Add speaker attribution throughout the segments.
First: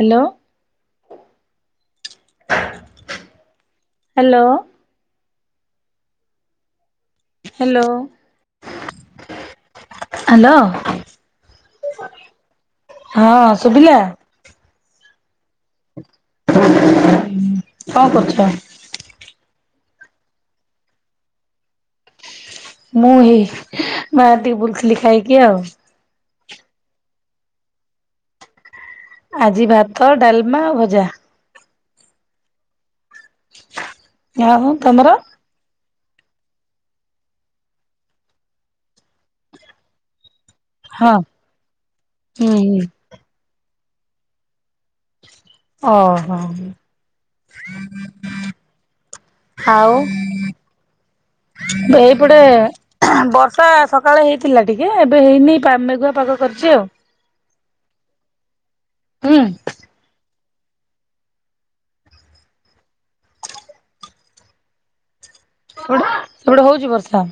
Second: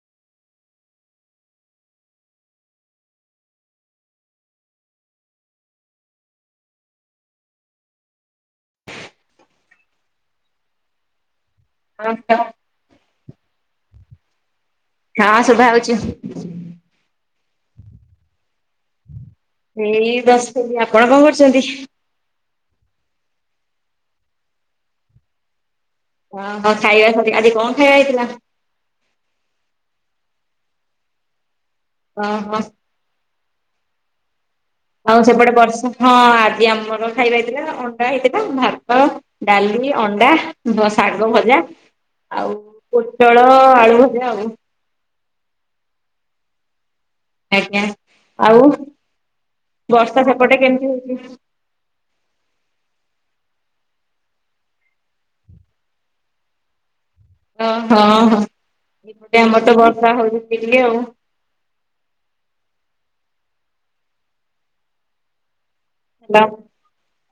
Speaker 1: Hello. Hello. Hello. Hello.
Speaker 2: [unintelligible]
Speaker 1: ହଁ ସୁୁଭିଲା?
Speaker 2: ହଁ ଶୁଭାଯାଉଛି।
Speaker 1: କଣ କରୁଛ?
Speaker 2: ଏଇ ଦଶ କେଜି ଆପଣ କଣ କରୁଛନ୍ତି?
Speaker 1: ମୁଁ ହେଇ ବାହାରେ ଟିକେ ବୁଲୁଥିଲି ଖାଇକି ଆଉ।
Speaker 2: ଓ ହଁ ଖାଇବା ଆଜି କଣ ଖାଇବା ହେଇଥିଲା?
Speaker 1: ଆଜି ଭାତ ଡାଲମା ଆଉ ଭଜା।
Speaker 2: ହ ହଁ।
Speaker 1: ଆଉ ତମର?
Speaker 2: ଆଉ ସେପଟେ ବର୍ଷା ହଁ ଆଜି ଆମର ଖାଇବା ହେଇଥିଲା ଅଣ୍ଡା ହେଇଥିଲା ଭାତ ଡାଲି ଅଣ୍ଡା ହ
Speaker 1: ହଁ।
Speaker 2: ଶାଗ ଭଜା
Speaker 1: ହୁଁ
Speaker 2: ଆଉ
Speaker 1: ହୁଁ
Speaker 2: ପୋଟଳ ଆଳୁ ଭଜା ଆଉ।
Speaker 1: ଓହୋ।
Speaker 2: ଆଜ୍ଞା ଆଉ
Speaker 1: ଆଉ
Speaker 2: ବର୍ଷା ସେପଟେ କେମିତି ହଉଚି?
Speaker 1: ଏଇପଟେ ବର୍ଷା ସକାଳେ ହେଇଥିଲା ଟିକେ ଏବେ ହେଇନି ମେଘୁଆ ପାଗ କରିଛି ଆଉ।
Speaker 2: ଓହଁ ହଁ
Speaker 1: ହୁଁ
Speaker 2: ଏପଟେ ଆମର ତ ବର୍ଷା ହଉଛି ବୋଲି ଆଉ।
Speaker 1: ସେଟେ
Speaker 2: ହେଲା
Speaker 1: ସେଗଟେ ହଉଛି ବର୍ଷା।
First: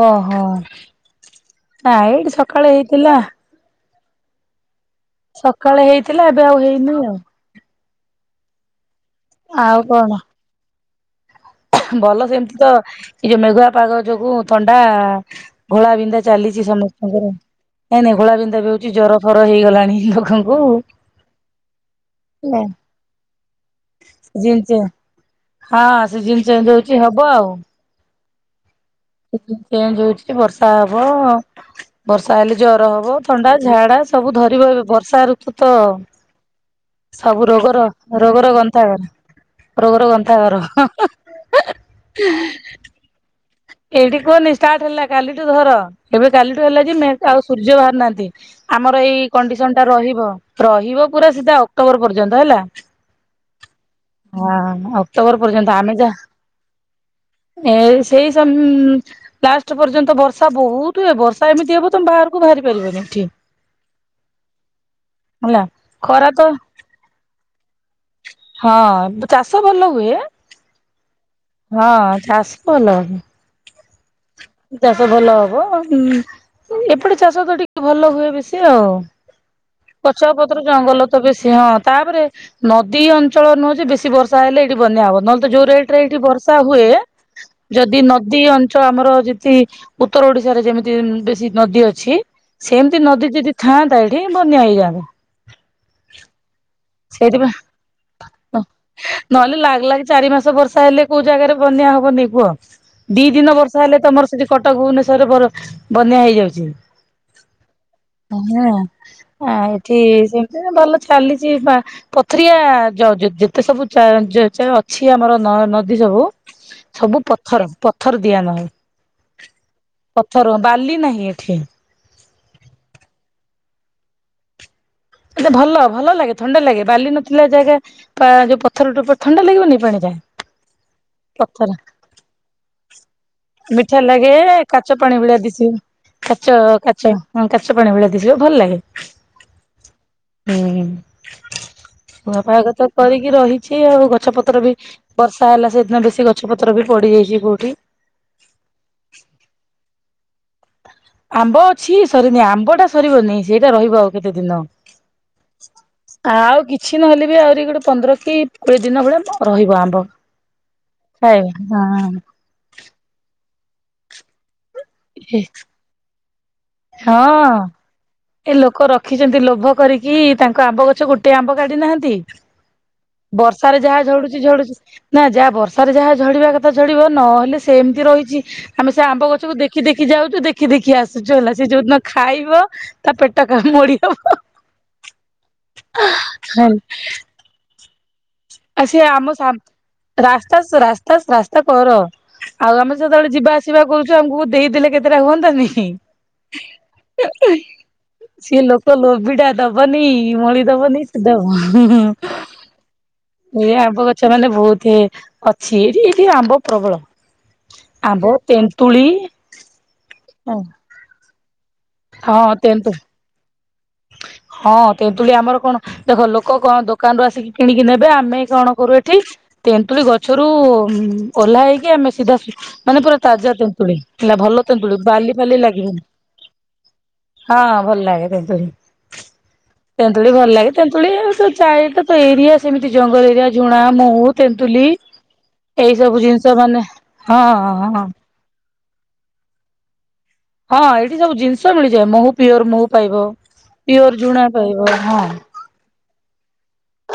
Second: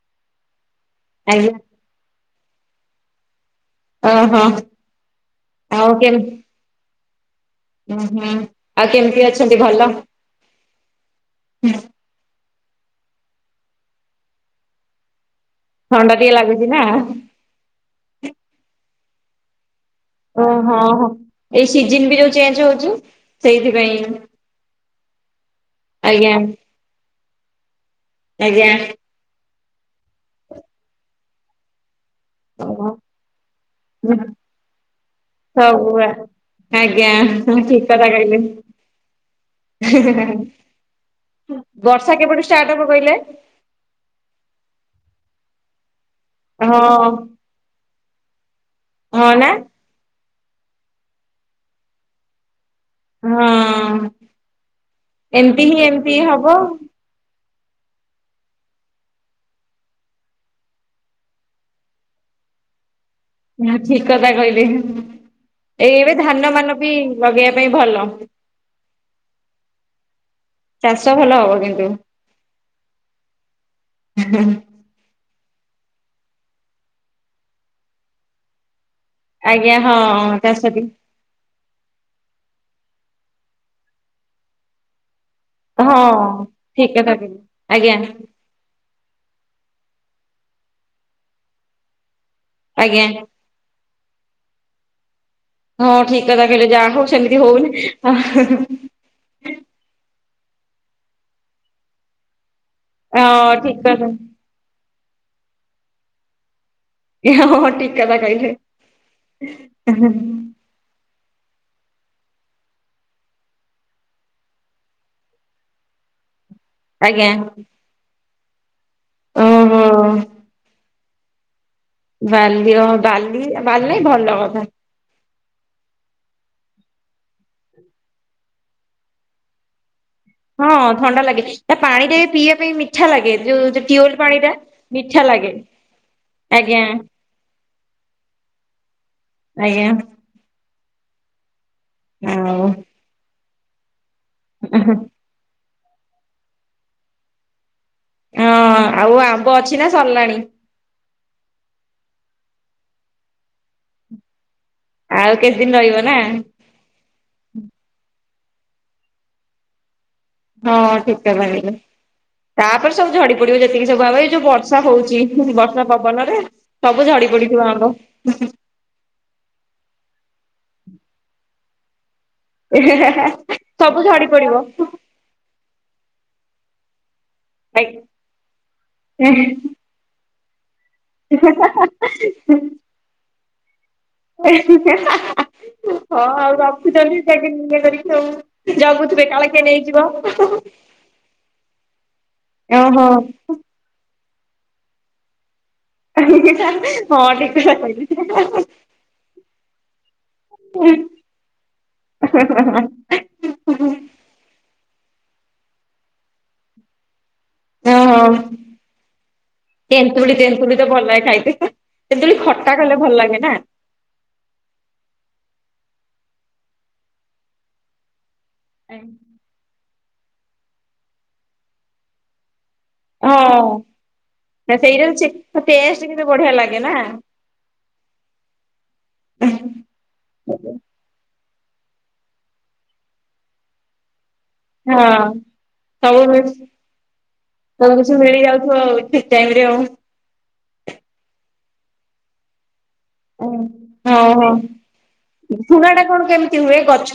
Speaker 1: ଓହୋ।
Speaker 2: ଆଜ୍ଞା।
Speaker 1: ଆ ଏଇଠି ସକାଳେ ହେଇଥିଲା।
Speaker 2: ଓ ହୋ।
Speaker 1: ସକାଳେ ହେଇଥିଲା ଏବେ ଆଉ ହେଇନି ଆଉ।
Speaker 2: ଉଁ ହୁଁ ଆଉ କେମିତି ଅଛି?
Speaker 1: ଆଉ କଣ? ଭଲ ସେମିତି ତ ନି ଯୋଉ ମେଘୁଆ ପାଗ ଯୋଗୁ ଥଣ୍ଡା ଗୋଳା
Speaker 2: ଥଣ୍ଡା
Speaker 1: ବିିନ୍ଧା
Speaker 2: ଟିକେ
Speaker 1: ଚାଲିଛି
Speaker 2: ଲାଗୁଛି ନା
Speaker 1: ସମସ୍ତଙ୍କର। ନାଇଁ ନାଇଁ ଘୋଳାବିନ୍ଧା ବି ହଉଛି ଜର ଫର ହେଇଗଲାଣି। ଲୋକଙ୍କୁ
Speaker 2: ଓହଁ
Speaker 1: ହେଲା।
Speaker 2: ହଁ ଏଇ ସିଜନ ବି ଯୋଉ ଚେଞ୍ଜ ହଉଛି ସେଇଥିପାଇଁ।
Speaker 1: ସିଜନ୍ ହଁ
Speaker 2: ଆଜ୍ଞା
Speaker 1: ସିଜିନ୍ ଚେଞ୍ଚ୍ ହୋଉଛି ହବ ଆଉ।
Speaker 2: ଆଜ୍ଞା।
Speaker 1: ସିଜିନ୍ ଚେଞ୍ଜ ହଉଛି ବର୍ଷା ହବ ବର୍ଷା ହେଲେ ଜର ହବ ଥଣ୍ଡା ଝାଡା ସବୁ ଧରିବ ଏବେ ବର୍ଷା ଋତୁ ତ
Speaker 2: ସବୁ ଆଜ୍ଞା
Speaker 1: ସବୁ
Speaker 2: ଠିକ
Speaker 1: ରୋଗର
Speaker 2: କଥା କହିଲେ
Speaker 1: ରୋଗର ଗନ୍ଥା କରେ। ରୋଗର ଗନ୍ତା ଘର ହଁ ହଁ
Speaker 2: ବର୍ଷା
Speaker 1: ହିଁ
Speaker 2: କେବେଠୁ ଷ୍ଟାର୍ଟ ହବ କହିଲେ
Speaker 1: ଏଇଠି କୁହନି ଷ୍ଟାର୍ଟ ହେଲା କାଲିଠୁ ଧର। ଏବେ କାଲିଠୁ ହେଲା
Speaker 2: ହଁ
Speaker 1: ଯେ ମେସେ ସୂର୍ଯ୍ୟ ବାହାରୁ ନାହାନ୍ତି ଆମର ଏଇ
Speaker 2: ହଁ ନା
Speaker 1: କଣ୍ଡିସନ ତା ରହିବ ରହିବ ପୁରା ସିଧା ଅକ୍ଟୋବର ପର୍ଯ୍ୟନ୍ତ ହେଲା।
Speaker 2: ହଁ
Speaker 1: ହଁ ଅକ୍ଟୋବର
Speaker 2: ଏମିତି ହିଁ
Speaker 1: ପର୍ଯ୍ୟନ୍ତ ଆମେ ଯା
Speaker 2: ଏମିତି ହବ
Speaker 1: ଏ ସେଇ ସମ୍ ଲାଷ୍ଟ ପର୍ଯ୍ୟନ୍ତ ବର୍ଷା ବହୁତ ହୁଏ ବର୍ଷା ଏମିତି ହବ ତମେ ବାହାରକୁ ବାହାରି ପାରିବନି ଏଠି।
Speaker 2: ନା ଠିକ୍ କଥା କହିଲେ
Speaker 1: ହେଲା।
Speaker 2: ଏ ଏବେ
Speaker 1: ଖରା ତ
Speaker 2: ଧାନ ମାନ ବି ଲଗେଇବା ପାଇଁ ଭଲ।
Speaker 1: ହଁ ତ ଚାଷ ଭଲ ହୁଏ।
Speaker 2: ଚାଷ ଭଲ ହବ କିନ୍ତୁ
Speaker 1: ହଁ ଚାଷ ବଲ। ଚାଷ ଭଲ ହବ ଏପଟେ ଚାଷ ତ ଟିକେ ଭଲ ହୁଏ ବେଶୀ ଆଉ।
Speaker 2: ଆଜ୍ଞା ହଁ
Speaker 1: ପଚା ପତ୍ର
Speaker 2: ଚାଷ ବି
Speaker 1: ଜଙ୍ଗଲ ତ ବେଶି ହଁ ତାପରେ ନଦୀ ଅଞ୍ଚଳ ନହଉଛି ବେଶୀ ବର୍ଷା ହେଲେ ଏଇଠି ବନ୍ୟା ହବ ନ ଯୋଉ ରେଟ ରେ
Speaker 2: ହଁ
Speaker 1: ଏଇଠି ବର୍ଷା ହୁଏ
Speaker 2: ଠିକ କଥା କହିଲେ ଆଜ୍ଞା
Speaker 1: ଯଦି ନଦୀ ଅନ୍ ଚ ଆମର ଯେତି ଉତ୍ତର ଓଡିଶାରେ ଯେମିତି ବେଶୀ ନଦୀ ଅଛି ସେମିତି
Speaker 2: ଆଜ୍ଞା।
Speaker 1: ନଦୀ ଯଦି ଥାନ୍ତା ଏଇଠି ବନ୍ୟା ହେଇଯାନ୍ତା।
Speaker 2: ହଁ ଠିକ୍ କଥା କହିଲେ ଯାହା ହଉ ସେମିତି
Speaker 1: ସେଇଥିପାଇଁ
Speaker 2: ହଉନି ଆ ହା-ହା
Speaker 1: ନହେଲେ ଲାଗ୍ ଲାଗି ଚାରି ମାସ ବର୍ଷା ହେଲେ କୋଉ ଜାଗାରେ ବନ୍ୟା ହବନି କୁହ? ଦି ଦିନ
Speaker 2: ହଁ
Speaker 1: ବର୍ଷା
Speaker 2: ଠିକ
Speaker 1: ହେଲେ
Speaker 2: କଥା।
Speaker 1: ତମର ସେଠି କଟକ ଭୁବନେଶ୍ଵରରେ ବର ବନ୍ୟା ହେଇଯାଉଚି।
Speaker 2: ହଁ ଠିକ କଥା କହିଲେ
Speaker 1: ହଁ ଆ ଏଠି ସେମତି ଭଲ ଚାଲିଛି ପା ପଥରିଆ ଯ ଯେତେ ଯ ସବୁ ଅଛି ଆମର ନଦୀ ସବୁ ସବୁ
Speaker 2: ଆଜ୍ଞା
Speaker 1: ପଥର ପଥର ଦିଆ ନହଉ
Speaker 2: ଓହୋ।
Speaker 1: ପଥର ବାଲି ନାହିଁ ଏଠି।
Speaker 2: ବାଲିଅ ବାଲି ବାଲି ନାଇଁ ଭଲ କଥା।
Speaker 1: ଏତେ ଭଲ ଭଲ ଲାଗେ ଥଣ୍ଡା ଲାଗେ ବାଲି ନଥିଲା ଜାଗା ପା ଯୋଉ ପଥର ଟୋ ଥଣ୍ଡା ଲାଗିବନି ପାଣି ଟା।
Speaker 2: ହଁ ଥଣ୍ଡା ଲାଗେ
Speaker 1: ପଥର
Speaker 2: ତା ପାଣି ଟା ପିଇ ପାଇଁ ମିଠା ଲାଗେ ଯୋଉ
Speaker 1: ମିଠା
Speaker 2: ଟ୍ୟୁଲ୍
Speaker 1: ଲାଗେ
Speaker 2: ପାଣି ଟା।
Speaker 1: କାଚ ପାଣି
Speaker 2: ମିଠା
Speaker 1: ଭଳିଆ
Speaker 2: ଲାଗେ
Speaker 1: ଦିଶିବ କାଚ
Speaker 2: ଆଜ୍ଞା
Speaker 1: କାଚ ହଁ କାଚ ପାଣି ଭଳିଆ ଦିଶିବ ଭଲ ଲାଗେ।
Speaker 2: ଆଜ୍ଞା।
Speaker 1: ହୁଁ
Speaker 2: ଆଉ
Speaker 1: ନଆପହାଗ ତ କରିକି ରହିଛି ଆଉ ଗଛ ପତ୍ର ବି ବର୍ଷା ହେଲା ସେଦିନ ବେଶୀ ଗଛ ପତ୍ର ବି ପଡିଯାଇଛି କୋଉଠି?
Speaker 2: ହଁ ଆଉ ଆମ୍ବ ଅଛି ନା ସର୍ଲାନି
Speaker 1: ଆମ୍ବ ଅଛି ସରିନି ଆମ୍ବ ଟା ସରିବନି ସେଇଟା ରହିବ କେତେ ଦିନ
Speaker 2: ଆଉ କେତେ ଦିନ ରହିବ ନା
Speaker 1: ଆଉ କି କିଛି ନହେଲେ ବି ଆହୁରି ଗୋଟେ ପନ୍ଦର କି କୋଡ଼ିଏ ଦିନ ଭଳିଆ ରହିବ ଆମ୍ବ।
Speaker 2: ହଁ ଠିକ କଥା
Speaker 1: ପାଏ ହଁ
Speaker 2: କହିଲେ।
Speaker 1: [unintelligible]
Speaker 2: ତାପରେ ସବୁ ଝଡ଼ି ପଡ଼ିବ ଯେତିକି ସବୁ ଭାବ ଏଇ ଯୋଉ ବର୍ଷା ହଉଛି
Speaker 1: ଏ
Speaker 2: ବର୍ଷା ପବନରେ ସବୁ ଝଡ଼ି ପଡ଼ିଥିବ ଆମ୍ବ
Speaker 1: ରଖିଚନ୍ତି ଲୋଭ କରିକି ତାଙ୍କ ଆମ୍ବ ଗଛକୁ ଗୋଟେ ଆମ୍ବ କାଢି ନାହାନ୍ତି। ବର୍ଷାରେ ଯାହା
Speaker 2: ସବୁ ଝଡି
Speaker 1: ଝଡ଼ୁଚି
Speaker 2: ପଡିବ।
Speaker 1: ଝଡ଼ୁଚି ନା ଯାହା ବର୍ଷାରେ ଯାହା ଝଡ଼ିବା କଥା ଝଡ଼ିବ ନହେଲେ ସେମିତି ରହିଚି ଆମେ ସେଆମ୍ବ ଗଛକୁ ଦେଖ୍ ଦେଖି ଯାଉଚୁ ଦେଖି ଦେଖି ଆ
Speaker 2: ଏହେ- ହା-ହା
Speaker 1: ଖାଇବ ତା ପେଟ କାମୁଡ଼ି
Speaker 2: ହା-ହା-ହଁ ଆଉ ରଖୁଚନ୍ତି ଯାଇକି ନିଜେ କରିକି ଆଉ।
Speaker 1: ଆଉ ସିଏ
Speaker 2: ଜଗୁଥିବେ
Speaker 1: ଆମ
Speaker 2: କାଳେ କିଏ ନେଇଯିବ।
Speaker 1: ସାନ ରାସ୍ତା ରାସ୍ତା ରାସ୍ତା କର ଆଉ ଆମେ
Speaker 2: ଓହୋ
Speaker 1: ସେତେବେଳେ ଯିବା ଆସି ସିବା କରୁଚୁ ଆମକୁ ଦେଇଦେଲେ କେତେଟା ହୁଅନ୍ତାନି।
Speaker 2: ହଁ ଠିକ କଥା କହିଲୁ।
Speaker 1: ସିଏ ଲୋକ ଲୋଭିଟା ଦବନି ମଳି ଦବନି। ସେ ଦବ ହୁ ହୁ। ଏଇ ଆମ୍ବ ଗଛ ମାନେ ବହୁତ୍ ଅଛି ଏଠି ଏଠି ଆମ୍ବ ପ୍ରବଳ। ଆମ୍ବ
Speaker 2: ଓହୋ
Speaker 1: ତେନ୍ତୁଳି।
Speaker 2: ତେନ୍ତୁଳି ତେନ୍ତୁଳିତ ଭଲ ଲାଗେ ଖାଇତେ ତେନ୍ତୁଳି
Speaker 1: ହଁ
Speaker 2: ଖଟା
Speaker 1: ତେନ୍ତୁ
Speaker 2: କଲେ ଭଲ ଲାଗେନା।
Speaker 1: ହଁ ତେନ୍ତୁଳି ଆମର କଣ ଦେଖ ଲୋକ କଣ ଦୋକାନରୁ ଆସିକି କିଣିକି ନେବେ ଆମେ କଣ କରୁ ଏଠି ତେନ୍ତୁଳି ଗଛରୁ ଓହ୍ଲା ହେଇକି ଆମେ ସିଧା ମାନେ ପୁରା ତାଜା
Speaker 2: ହଁ।
Speaker 1: ତେନ୍ତୁଳି ହେଲା ଭଲ
Speaker 2: ନା
Speaker 1: ତେନ୍ତୁଳି ବାଲି ଫାଲି ଲାଗିବନି।
Speaker 2: କିନା
Speaker 1: ହଁ ଭଲ ଲାଗେ ତେନ୍ତୁଳି।
Speaker 2: [inaudible]
Speaker 1: ତେନ୍ତୁଳି ଭଲ ଲାଗେ ତେନ୍ତୁଳି ଚାରିଟା ତ ଏରିଆ ସେମିତି ଜଙ୍ଗଲ ଏରିଆ ଝୁଣା ମହୁ ତେନ୍ତୁଲି
Speaker 2: ହଁ
Speaker 1: ଏଇ ସବୁ ଜିନିଷ ମାନେ ହଁ ହଁ ହଁ।
Speaker 2: ଖେଳି ଯାଉଥିବ [unintelligible] ଟାଇମିରେ ଆଉ
Speaker 1: ହଁ ଏଇଠି ସବୁ ଜିନିଷ ମିଳିଯାଏ ମହୁ ପିଓର ମହୁ ପାଇବ ପିଓର ଝୁଣା ପାଇବ ହଁ।
Speaker 2: ଝୁଣାଟା କଣ କେମିତି ହୁଏ ଗଛ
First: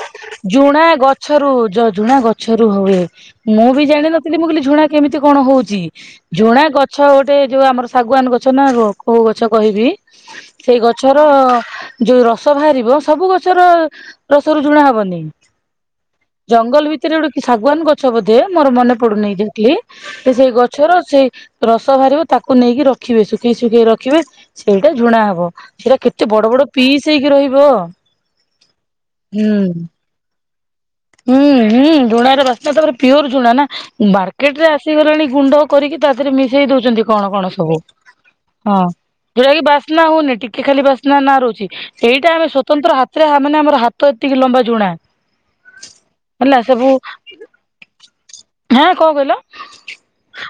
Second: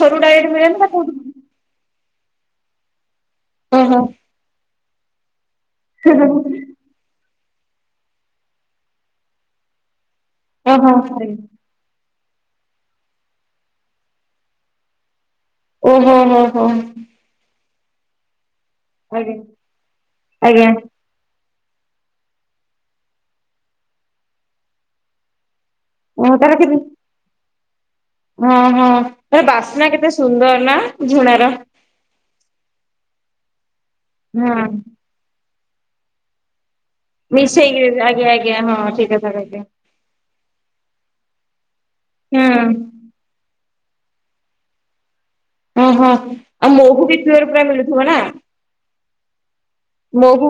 Speaker 1: ଝୁଣା ଗଛରୁ ଝ ଝୁଣା ଗଛରୁ ହୁଏ ମୁଁବି
Speaker 2: ଓହୋ
Speaker 1: ଜାଣିନ ମୁଁ କହିଲି ଝୁଣା କେମିତି କଣ ହଉଚି ଝୁଣା ଗ ଗଛ ଗୋଟେ ଯୋଉ ଆମର ଶାଗୁଆନ ଗଛନା କୋଉ ଗଛ କହିବି ସେଇ
Speaker 2: ଓହୋ
Speaker 1: ଗଛର ଯୋଉ ରସ ବାହାରିବ ସବୁ ଗଛର ରସରୁ ଝୁଣା ହବନି।
Speaker 2: ଓହୋ ହୋ ହଁ।
Speaker 1: ସେଥିରେ ଗୋଟେକି ଶାଗୁଆନ ଗଛ ବୋଧେ ମୋର ମନେ ପଡ଼ୁନି
Speaker 2: ଆଜ୍ଞା
Speaker 1: ଜା ସେଇ
Speaker 2: ଆଜ୍ଞା
Speaker 1: ଗଛର ସେଇ ରସ ବାହାରିବ ତାକୁ ନେଇକି ରଖିବେ ଶୁଖେଇ ଶୁଖେଇ ରଖିବେ ସେଇଟା ଝୁଣା ହବ। ସେଟା କେତେ
Speaker 2: ମୁଁ
Speaker 1: ବଡ଼
Speaker 2: ତାର
Speaker 1: ବଡ଼
Speaker 2: କେବେ
Speaker 1: ପିସ୍ ହେଇକି ରହିବ।
Speaker 2: ହଁ ହଁ ତାରେ
Speaker 1: ହୁଁ
Speaker 2: ବାସ୍ନା କେତେ ସୁନ୍ଦର ନା।
Speaker 1: ହୁଁ
Speaker 2: ଝୁଣାର।
Speaker 1: ହୁଁ ଝୁଣାରେ ବାସ୍ନାଟା ତାପରେ ପିଓର ଝୁଣାନା
Speaker 2: ହଁ
Speaker 1: ମାର୍କେଟରେ ଆସିଗଲାଣି ଗୁଣ୍ଡ କରିକି ତାଦେହରେ ମିଶେଇ ଦଉଚନ୍ତି କଣ କଣ ସବୁ
Speaker 2: ମିଶେଇକି ଆଜ୍ଞା ଆଜ୍ଞା
Speaker 1: ହଁ
Speaker 2: ଠିକ କଥା
Speaker 1: ଯଉଟାକି
Speaker 2: କହିଲେ
Speaker 1: ବା ବାସ୍ନା ହଉନି ଟିକେ ଖାଲି ବାସ୍ନାନା ରହୁଚି ସେଇଟା ଆମେ
Speaker 2: ହୁଁ।
Speaker 1: ସ୍ୱତନ୍ତ୍ର ହାତରେ ମାନେ ଆମ ହାତ ତ ଏତିକି ଲମ୍ବା ଜୁଣା।
Speaker 2: ଓ ହଁ ଆଉ ମୋହୁବି ପିଓର ପୁରା ମିଳୁଥିବନା।
Speaker 1: ହଁ କଣ କହିଲ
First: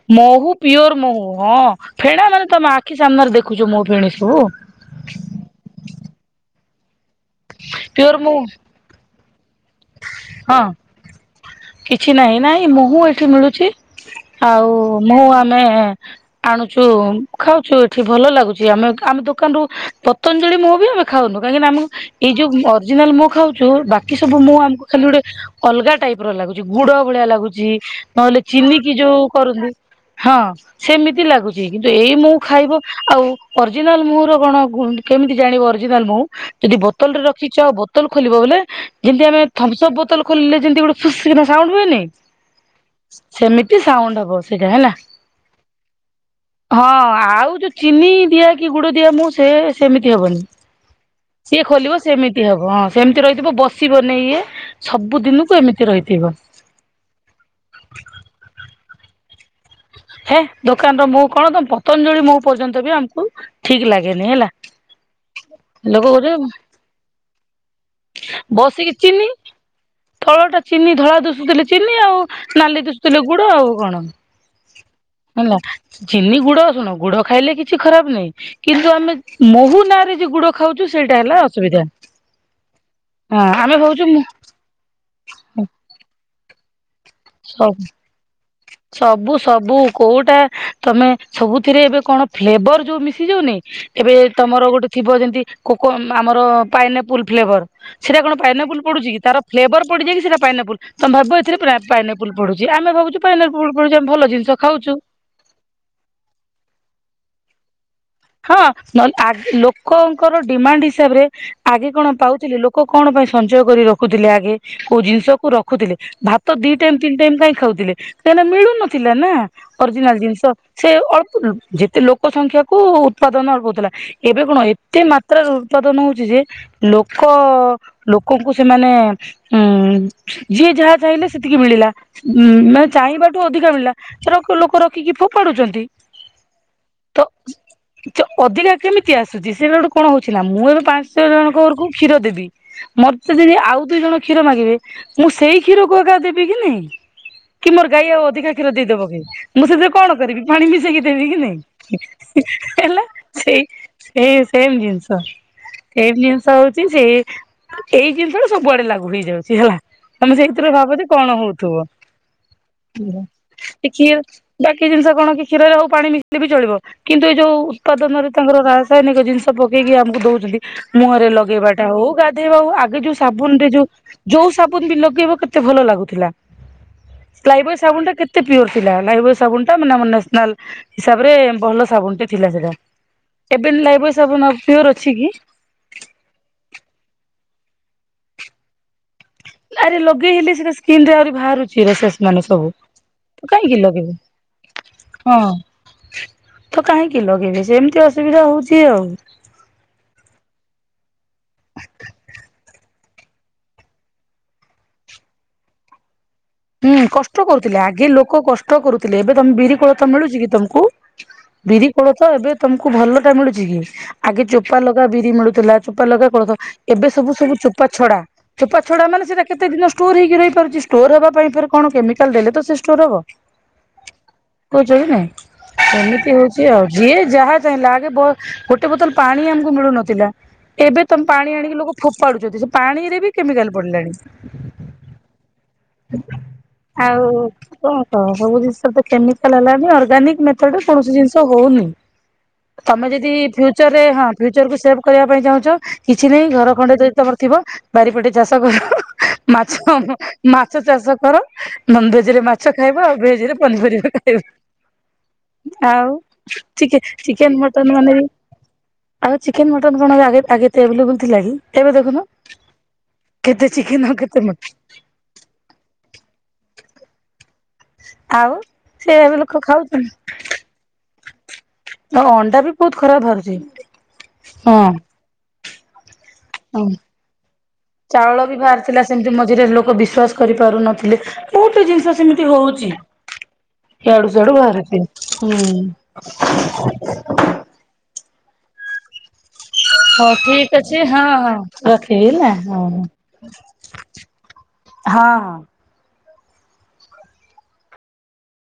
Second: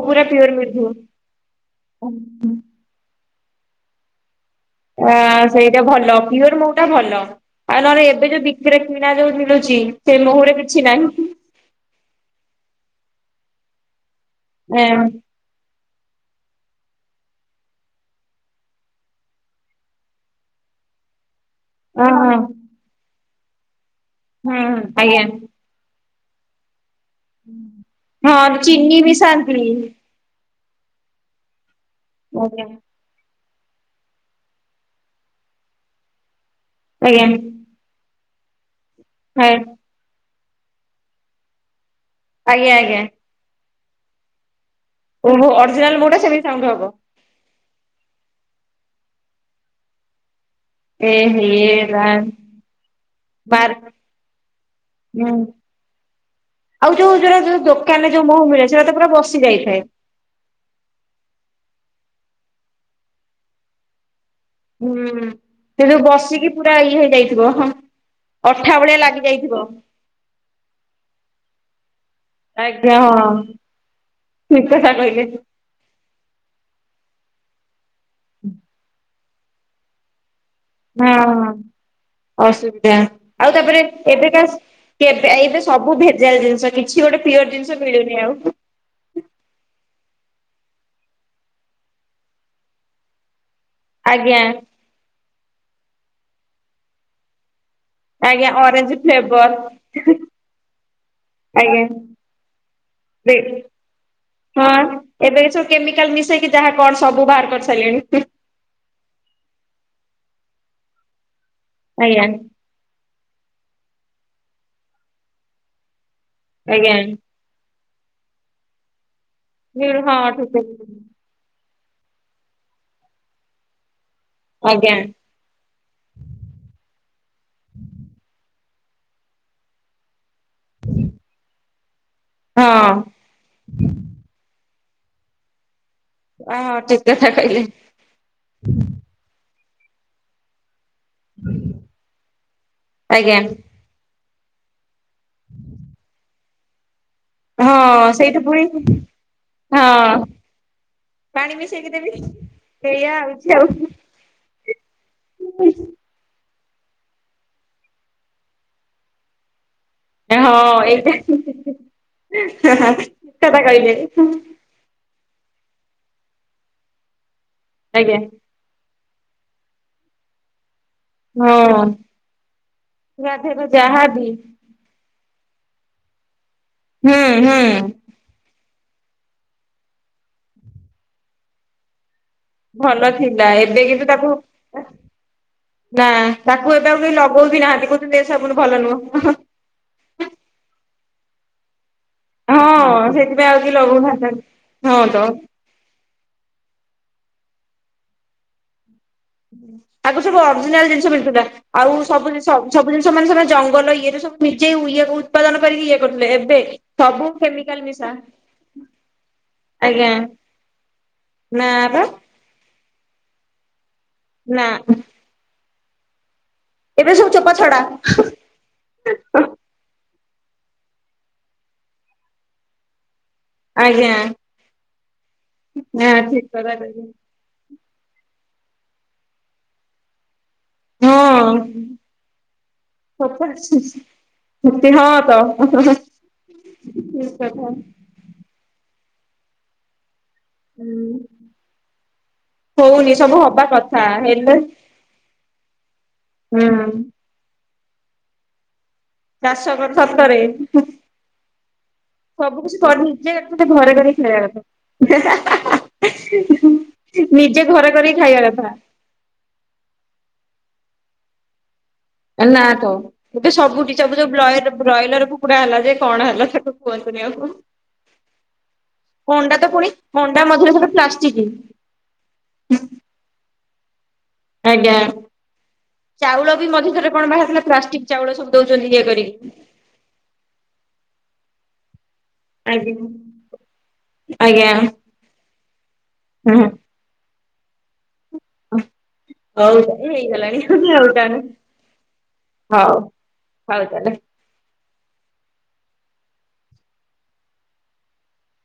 Speaker 2: ପୁରା
Speaker 1: ମହୁ
Speaker 2: ମିଳୁଥିବ।
Speaker 1: ପିଓର ମହୁ ହଁ ଫେଣା ମାନେ ତମେ ଆ ଆଖି ସାମ୍ନାରେ ଦେଖୁଚୁ ମୋହୁ ଫେଣୀ ସବୁ।
Speaker 2: ଆ ସେଇଟା ଭଲ ପିଓର ମୋହୁଟା ଭଲ ଆଉ ନହଲେ
Speaker 1: ପିଓର
Speaker 2: ଏବେ
Speaker 1: ମହୁ
Speaker 2: ଯୋଉ ବିକ୍ରିରେ କିଣା ଯୋଉ ମିଳୁ ଚି ସେମୁହୁଁରେ
Speaker 1: ହଁ
Speaker 2: କିଛି ନାହିଁ।
Speaker 1: କିଛି ନାହିଁ ନାଇଁ ମହୁ ଏଠି ମିଳୁଛି ଆଉ
Speaker 2: ଏଁ
Speaker 1: ମହୁ ଆମେ ଆଣୁଛୁ ଖାଉଛୁ ଏଠି ଭଲ ଲାଗୁଛି ଆମେ ଆମ ଦୋକାନ ରୁ ପତଞ୍ଜଳି ମହୁ ବି ଖାଉନୁ କାହିଁକିନା ଆମୁ
Speaker 2: ହଁ
Speaker 1: ଏଇ
Speaker 2: ହଁ
Speaker 1: ଯୋଉ ଅରିଜିନାଲ ମହୁ ଖାଉଛୁ ବାକି ସବୁ ମହୁ
Speaker 2: ହୁଁ
Speaker 1: ଆମକୁ ଖାଲି ଗୋଟେ
Speaker 2: ଆଜ୍ଞା।
Speaker 1: ଅଲଗା ଟାଇପ ର ଲାଗୁଛି ଗୁଡ ଭଳିଆ ଲାଗୁଛି ନହେଲେ
Speaker 2: ହଁ
Speaker 1: ଚିନି କିି ଯୋଉ
Speaker 2: ମିଶାନ୍ତି
Speaker 1: କରନ୍ତି ହଁ ସେମିତି ଲାଗୁଛି କିନ୍ତୁ ଏଇ ମହୁ
Speaker 2: ଆଜ୍ଞା
Speaker 1: ଖାଇବ ଆଉ ଅରିଜିନାଲ ମହୁ ର କଣ କେମିତି ଜାଣିବ ଅରିଜିନାଲ ମହୁ ଯଦି ବୋତଲ ରେ
Speaker 2: ଆଜ୍ଞା
Speaker 1: ରଖିଚ ବୋ ବୋତଲ ଖୋଲିବ ବଲେ ଯେମତିଆମେ
Speaker 2: ହଁ।
Speaker 1: ଥମଶ୍ ଅପ୍ ବୋତଲ ଖୋଲିଲେ ଯେମତି ଗୋଟେ ଫୁସ୍ କିନା ସାଉଣ୍ଡ ହୁଏନି।
Speaker 2: ଆଜ୍ଞା ଆଜ୍ଞା।
Speaker 1: ସେମିତି ସାଉଣ୍ଡ ହବ ସେଇଟା ହେଲା।
Speaker 2: ଓହୋ ଅରିଜିନାଲ ମହୁ ଟା ସେମିତି ସାଉଣ୍ଡ ହବ।
Speaker 1: ହଁ ଆଉ ଯୋଉ ଚିନି ଦିଆ କି ଗୁଡ ଦିଆ ମୁଁ ସେ ସେମିତି ହବନି।
Speaker 2: ଏ ହେ
Speaker 1: ସିଏ ଖୋଲିବ
Speaker 2: ରାମ।
Speaker 1: ସେମିତି ହବ ହଁ ସେମିତି ରହିଥିବ
Speaker 2: ବାର
Speaker 1: ବସିବନି ଇଏ ସବୁ
Speaker 2: ହୁଁ
Speaker 1: ଦିନକୁ ଏମି ତି ରହିଥିବ।
Speaker 2: ଆଉ ଯୋଉ ଯୋଉରା ଦୋକାନରେ ଯୋଉ ମହୁ ମିଳେ ସେଇଟା ତ ପୁରା ବସି ଯାଇଥାଏ।
Speaker 1: ହେ ଦୋକାନ ର ମହୁ କଣ ତମ ପତଞ୍ଜଳି ମହୁ ପର୍ଯ୍ୟନ୍ତ ବି ଆମକୁ ଠିକ ଲାଗେନି ହେଲା।
Speaker 2: ହୁଁ ସେ ଯୋଉ
Speaker 1: ଲୋକ କହୁଛନ୍ତି
Speaker 2: ବସିକି ପୁରା ଇଏ ହେଇଯାଇଥିବ। ଅଠା ଭଳିଆ ଲାଗିଯାଇଥିବ।
Speaker 1: ତଳଟା ଚିନି ଧଳା ଦିଷୁଥିଲେ ଚିନି ଆଉ ନାଲି ଦିଷୁଥିଲେ ଗୁଡ ଆଉ କଣ।
Speaker 2: ଯାହା କହିଲେ।
Speaker 1: ହେଲା। ଚିନି ଗୁଡ ଶୁଣ ଗୁଡ ଖାଇଲେ କିଛି ଖରାପ ନାହିଁ କିନ୍ତୁ ଆମେ ମହୁ ନାଁରେ ଯୋଉ ଗୁଡ ଖାଉଛୁ ସେଇଟା ହେଲା ଅସୁବିଧା
Speaker 2: ହଁ ଅସୁବିଧା ଆଉ
Speaker 1: ହଁ ଆମେ
Speaker 2: ତାପରେ
Speaker 1: ଭାବୁଛୁ
Speaker 2: ଏବେକା କେବେ ଏବେ ସବୁ ଭେଜାଲ ଜିନିଷ କିଛି ଗୋଟେ ପିଓର
Speaker 1: ସ
Speaker 2: ଜିନିଷ ମିଳୁନି ଆଉ।
Speaker 1: ସବୁ ସବୁ କୋଉଟା ତମେ ସବୁଥିରେ ଏବେ କଣ ଫ୍ଲେବର ଯୋଉ ମିଶି ଯାଉନି ଏବେ
Speaker 2: ଆଜ୍ଞା।
Speaker 1: ତମର ଗୋଟେ ଥିବ ଯେମିତି କୋକୋ ଆମର ପାଇନା ଆପୁଲ ଫ୍ଲେଭର। ସେଇଟା କଣ
Speaker 2: ଆଜ୍ଞା
Speaker 1: ପାଇନା ଆପ୍ପଲ
Speaker 2: ଅରେଞ୍ଜ
Speaker 1: ପଡୁଛି କି ତାର
Speaker 2: ଫ୍ଲେବର
Speaker 1: ଫ୍ଲେଭର ପଡିଯାଇ କି ସେଟା ପାଇନା ଆପ୍ପଲ ତମେ ଭିବିବ ଏଥିରେ
Speaker 2: ଆଜ୍ଞା
Speaker 1: ପାଇନା ପାଇନା ଆପ୍ପଲ ପଡୁଛି ଆମେ ଭାବୁୁଛୁ
Speaker 2: ଦେ
Speaker 1: ପାଇନା ଆପ୍ପଲ ପଡୁଛି ଆମେ ଭଲ ଜିନିଷ ଖାଉଛୁ।
Speaker 2: ହଁ ଏବେ ଏଇ ସବୁ କେମିକାଲ ମିଶେଇକି ଯାହା କଣ ସବୁ ବାହାର କରି ସାରିଲେଣି।
Speaker 1: ହଁ ନହେଲେ ଲୋକଙ୍କର ଡିମାଣ୍ଡ ହିସାବରେ ଆଗେ କଣ
Speaker 2: ଆଜ୍ଞା
Speaker 1: ପାଉଥିଲେ ଲୋ ଲୋକ କଣ ପାଇଁ ସଞ୍ଚୟ କରି ରଖୁଥିଲେ ଆଗେ କୋଉ ଜିନିଷ କୁ ରଖୁଥିଲେ ଭା ତ ଦି ଟାଇମ୍ ତିନି
Speaker 2: ଆଜ୍ଞା
Speaker 1: ଟାଇମ୍ କାଇଁ ଖାଉଥିଲେ କାହିଁକିନା ମିଳୁନଥିଲା ନା।
Speaker 2: ହଁ
Speaker 1: ଅରିଜିନାଲ ଜିନିଷ
Speaker 2: ଠିକ ଅଛି।
Speaker 1: ସେ ଅଳ୍ପ ଯେତେ ଲୋକ ସଂଖ୍ୟା କୁ ଉତ୍ପାଦନ ହଉଥିଲା। ଏବେ କଣ
Speaker 2: ଆଜ୍ଞା
Speaker 1: ଏତେ ମାତ୍ରାରେ ଉତ୍ପାଦନ ହଉଛି ଯେ ଲୋକ ଲୋକଙ୍କୁ ସେମାନେ ହୁଁ ଯିଏ ଯାହା ଚାହିଁଲେ ସେତିକି ମିଳିଲା। ଉଁ ମାନେ
Speaker 2: ହଁ
Speaker 1: ଚାହିଁବାଠୁ ଅଧିକା ମିଳିଲା ସେ ଲୋକ ରଖିକି ଫୋପାଡୁଛନ୍ତି।
Speaker 2: ହଁ ଠିକ
Speaker 1: ତ
Speaker 2: କଥା କହିଲେ।
Speaker 1: ଅଧିକା କେମିତି ଆସୁଛି ସେଟା ଗୋଟେ କଣ ହଉଛି ନା ମୁଁ ଏବେ ପାଞ୍ଚ ପାଞ୍ଚ ଜଣଙ୍କ ଘରକୁ କ୍ଷୀର ଦେବି ମତେ
Speaker 2: ଆଜ୍ଞା
Speaker 1: ଯଦି ଆଉ ଦିଇ ଜଣ କ୍ଷୀର ମାଗିବେ ମୁଁ ସେଇ କ୍ଷୀରକୁ ଆଗା ଦେବି କି ନାଇ। କି ମୋର
Speaker 2: ହଁ
Speaker 1: ଗାଈ ଆଉ
Speaker 2: ସେଇଠୁ
Speaker 1: ଅଧିକା
Speaker 2: ପୁଣି
Speaker 1: କ୍ଷୀର ଦେଇଦବ କି ମୁଁ ସେଥିରେ କଣ
Speaker 2: ହଁ
Speaker 1: କରିବି ପାଣି ମିଶେଇକି ଦେବି କି
Speaker 2: ପାଣି ମିଶେଇକି ଦେବି।
Speaker 1: ନାଇଁ। ହେଲା
Speaker 2: ସେଇଆ ହଉଛି
Speaker 1: ସେଇ
Speaker 2: ଆଉ
Speaker 1: ସେଇ ସେମ ଜିନିଷ। ସେମ ଜିନିଷ ହଉଛି ସେ ଏଇ ଜିନିଷଟା ସବୁଆଡେ ଲାଗୁ ହେଇଯାଉଛି ହେଲା। ତମେ ସେଇଥିରେ
Speaker 2: ହଁ
Speaker 1: ଭାବଯେ
Speaker 2: ଏଇଟା
Speaker 1: କଣ
Speaker 2: ଠିକ୍
Speaker 1: ହଉଥିବ,
Speaker 2: କଥା କହିଲେ
Speaker 1: [unintelligible] ବାକି ଜିନିଷ କଣ କି କ୍ଷୀରରେ ହଉ ପାଣି ମିଶେଇଲେ ବି ଚଳିବ କିନ୍ତୁ ଏଇ ଯୋଉ
Speaker 2: ଆଜ୍ଞା
Speaker 1: ଉତ୍ପାଦନରେ ତାଙ୍କର ରା ରାସାୟନିକ ଜିନିଷ ପକେଇକି ଆମକୁ ଦଉଛନ୍ତି। ମୁହରେ
Speaker 2: ହଁ
Speaker 1: ଲଗେଇବାଟା ହଉ ଗାଧେଇବା ହଉ ଆଗେ ଯୋଉ ସାବୁନୁ
Speaker 2: ଗାଧେଇବା
Speaker 1: ରେ ଯୋଉ
Speaker 2: ଯାହାବି
Speaker 1: ଯୋଉ। ସାବୁନୁ ବି ଲଗେଇବ କେତେ ଭଲ ଲାଗୁଥିଲା
Speaker 2: ହୁଁ ହୁଁ
Speaker 1: ଲାଇବୋ ସାବୁନୁ ଟା କେତେ ତ ପିଓର ଥିଲା ଲାଇବୋ ସାବୁନ୍ ଟା ମାନେ ଆମ ନ୍ୟସନାଲ ହିସାବରେ ଭଲ ସାବୁନ୍ ଟେ। ଥିଲା ସେଟା
Speaker 2: ଭଲ ଥିଲା
Speaker 1: ଏବେ
Speaker 2: କିନ୍ତୁ ତାକୁ
Speaker 1: ଲାଇବୋସାବୁନ୍ ଆଉ ପିଓର ଅଛି କି?
Speaker 2: ନା ତାକୁ ଏବେ ଆଉ କେହି ଲଗଉ ବିି ନାହାନ୍ତି କହୁଛନ୍ତଏ ସାବୁନ ଭଲ ନୁହଁ।
Speaker 1: ଆରେ ଲଗେଇ ହେଲେ ସିନା ସ୍କିିନ୍ ରୁ ଆହୁରି ବାହାରୁଚି ରସ। ମାନେ ସବୁ
Speaker 2: ହଁ ସେଥିପାଇଁ
Speaker 1: ତ
Speaker 2: ଆଉ କେହି
Speaker 1: କାହିଁକି
Speaker 2: ଲଗଉନାହାନ୍ତି
Speaker 1: ଲଗେଇବୁ
Speaker 2: ତ
Speaker 1: ହଁ। ତ କାହିଁକି ଲଗେଇବେ ସେମତି ଅସୁବିଧା ହୋଉଚି ଆଉ।
Speaker 2: ତାକୁ ସବୁ ଅରିଜିନାଲ ଜିନିଷ ମିଳୁଥିଲା। ଆଉ ସବୁ ସବୁ ଜିନିଷ ମାନେ ସେମାନେ ଜଙ୍ଗଲ ଇଏରେ ସବୁ ନିଜେ ଇଏ ଉତ୍ପାଦନ କରିକି ଇଏ କରୁଥିଲେ ଏବେ
Speaker 1: ହୁଁ
Speaker 2: ସବୁ
Speaker 1: କଷ୍ଟ କରୁଥିଲେ
Speaker 2: କେମିକାଲ
Speaker 1: ଆଗେ
Speaker 2: ମିଶା
Speaker 1: ଲୋକ କଷ୍ଟ କରୁଥିଲେ ଏବେ ତମେ ବିରି
Speaker 2: ଆଜ୍ଞା
Speaker 1: କୋଳଥ ମିଳୁଛି କି ତମକୁ?
Speaker 2: ନା
Speaker 1: ବିରି
Speaker 2: ବା
Speaker 1: କୋଳଥ ଏବେ ତମକୁ ଭଲଟା ମିଳୁଛି କି ଆଗେ
Speaker 2: ନା
Speaker 1: ଚୋପା ଲଗା ବିରି ମିଳୁଥିଲା ଚୋପା ଲଗା କୋଳଥ। ଏବେ ସବୁ ସବୁ ଚୋପା ଛଡା ଚୋପା ଛଡା ମାନ ସେଟା କେତେ ଦିନ ଷ୍ଟୋର ହେଇକି ରହିପାରୁଛି ଷ୍ଟୋର ହବା ପ ପରେ ପରେ କଣ କେମିକାଲ ଦେଲେ ତ ସେ ଷ୍ଟୋର ହବ।
Speaker 2: ଆଜ୍ଞା।
Speaker 1: କହୁଛକି ନାଇ
Speaker 2: ନା
Speaker 1: ସେମିତି
Speaker 2: ଠିକ
Speaker 1: ହଉଛି
Speaker 2: କଥା
Speaker 1: ଆଉ
Speaker 2: କହିଲେ
Speaker 1: ଯିଏ ଯାହା ଚାହିଁଲା ଆଗେ ଗୋଟେ ବୋତଲ ପାଣି ଆମକୁ ମିଳୁନଥିଲା। ଏବେ ତମେ ପାଣି
Speaker 2: ହଁ
Speaker 1: ଆଣିକି ଲୋକ ଫୋପାଡୁଚନ୍ତି ସେ ପାଣିରେ ବି କେମିକାଲ୍ ପଡିଲାଣି।
Speaker 2: ଏମିତି ହଁ ତ। ଠିକ
Speaker 1: ଆଉ
Speaker 2: କଥା
Speaker 1: କଣ କହ ସବୁ ଜିନିଷର ତ କେମିକାଲ୍ ହେଲାନି ଅର୍ଗାନିକ୍ ମତ ସେଉଟୁ
Speaker 2: ହୁଁ
Speaker 1: କୌଣସି ଜିନିଷ ହଉନି। ତମେ
Speaker 2: ହଉନି
Speaker 1: ଯଦି
Speaker 2: ସବୁ ହବା
Speaker 1: ଫିୟୁଚର ରେ
Speaker 2: କଥା
Speaker 1: ହଁ
Speaker 2: ହେଲେ
Speaker 1: ଫିୟୁଚର କିଛି ସେଭ୍ କରିବା ପାଇଁ ଚାହୁଁଚ କିଛି ନାହିଁ
Speaker 2: ହୁଁ
Speaker 1: ଘର ଖଣ୍ଡେ ଯ ତମର ଥିବ ବାରିପଟେ ଚାଷ କରିଵ
Speaker 2: ଚାଷ କର
Speaker 1: ମାଛ
Speaker 2: ସତରେ
Speaker 1: ମା। ସେ ଚାଷ କର ନନ୍ ଭେଜ୍ ରେ
Speaker 2: ସବୁ
Speaker 1: ମାଛ
Speaker 2: କିଛି କରି
Speaker 1: ଖାଇବ ଆଉ
Speaker 2: ନିଜେ
Speaker 1: ଭେଜ୍ ରେ
Speaker 2: ଘରେ କରି
Speaker 1: ପନିପରିବା
Speaker 2: ଖାଇବା
Speaker 1: ଖାଇବ।
Speaker 2: କଥା
Speaker 1: ଆଉ ଚିକେ ଚିକେନ୍
Speaker 2: ନିଜେ ଘରେ
Speaker 1: ମଟନ୍
Speaker 2: କରିକି
Speaker 1: ମାନେଆଉ।
Speaker 2: ଖାଇବା କଥା।
Speaker 1: ଆଉ ଚିକେନ୍ ମଟନ୍ କଣ ଆ ଆଗେ ଏତେ ଏଭେଲେବୁଲ୍ ଥିଲା କି ଏବେ ଦେଖନୁ।
Speaker 2: ନା ତ ସବୁଠି ସବୁତ
Speaker 1: କେତେ
Speaker 2: ବ୍ଲାକରେ
Speaker 1: ମଟନ
Speaker 2: ବି୍ ବ୍ରଏଲର୍ କୁକୁଡା ହେଲା ଯେ କଣ ହେଲା ସେଠୁ କୁହନ୍ତୁନି ଆଉ।
Speaker 1: ଆଉ ସେ ଏବେ ଲୋକ
Speaker 2: ଅଣ୍ଡା ତ ପୁଣି
Speaker 1: ଖାଉଛନ୍ତି
Speaker 2: ଆଣ୍ଡା ମଝିରେ ଗୋଟେ ପ୍ଲାଷ୍ଟିକ୍।
Speaker 1: ଆଉ ଅଣ୍ଡା ବି ବହୁତ୍ ଖରାପ୍ ବାହାରୁଚି।
Speaker 2: ଆଜ୍ଞା ଚାଉଳ ବି
Speaker 1: ହଁ।
Speaker 2: ମଝି ଥରେ କଣ ବାହାରି ଥିଲା ପ୍ଲାଷ୍ଟିକ୍ ଚାଉଳ ସବୁ
Speaker 1: ବି
Speaker 2: ଦଉଚନ୍ତି
Speaker 1: ବାହାରିଥିଲା
Speaker 2: ଇଏ
Speaker 1: ସେମିତି
Speaker 2: କରିକି।
Speaker 1: ମଝିରେ ଲୋକ ବିଶ୍ୱାସ୍ କରିପାରୁନଥିଲେ ବହୁତ ଜିନିଷ ସେମିତି ହଉଚି
Speaker 2: ଆଜ୍ଞା।
Speaker 1: ୟାଡ଼ୁ ସିଆଡ଼ୁ
Speaker 2: ଆଜ୍ଞା
Speaker 1: ବାହାରୁଚି। ହୁଁ।
Speaker 2: ହୁଁ। [inaudible]
Speaker 1: ହଉ
Speaker 2: ହେଇଗଲାଣି
Speaker 1: ଠିକ୍ ଅଛି
Speaker 2: ଆଉ
Speaker 1: ହଁ
Speaker 2: ତାହେଲେ।
Speaker 1: ହଁ ରଖିଲି ନାଁ ହଁ
Speaker 2: ହଉ ହଉ
Speaker 1: ହଁ।
Speaker 2: ତାହେଲେ।
Speaker 1: ହଁ।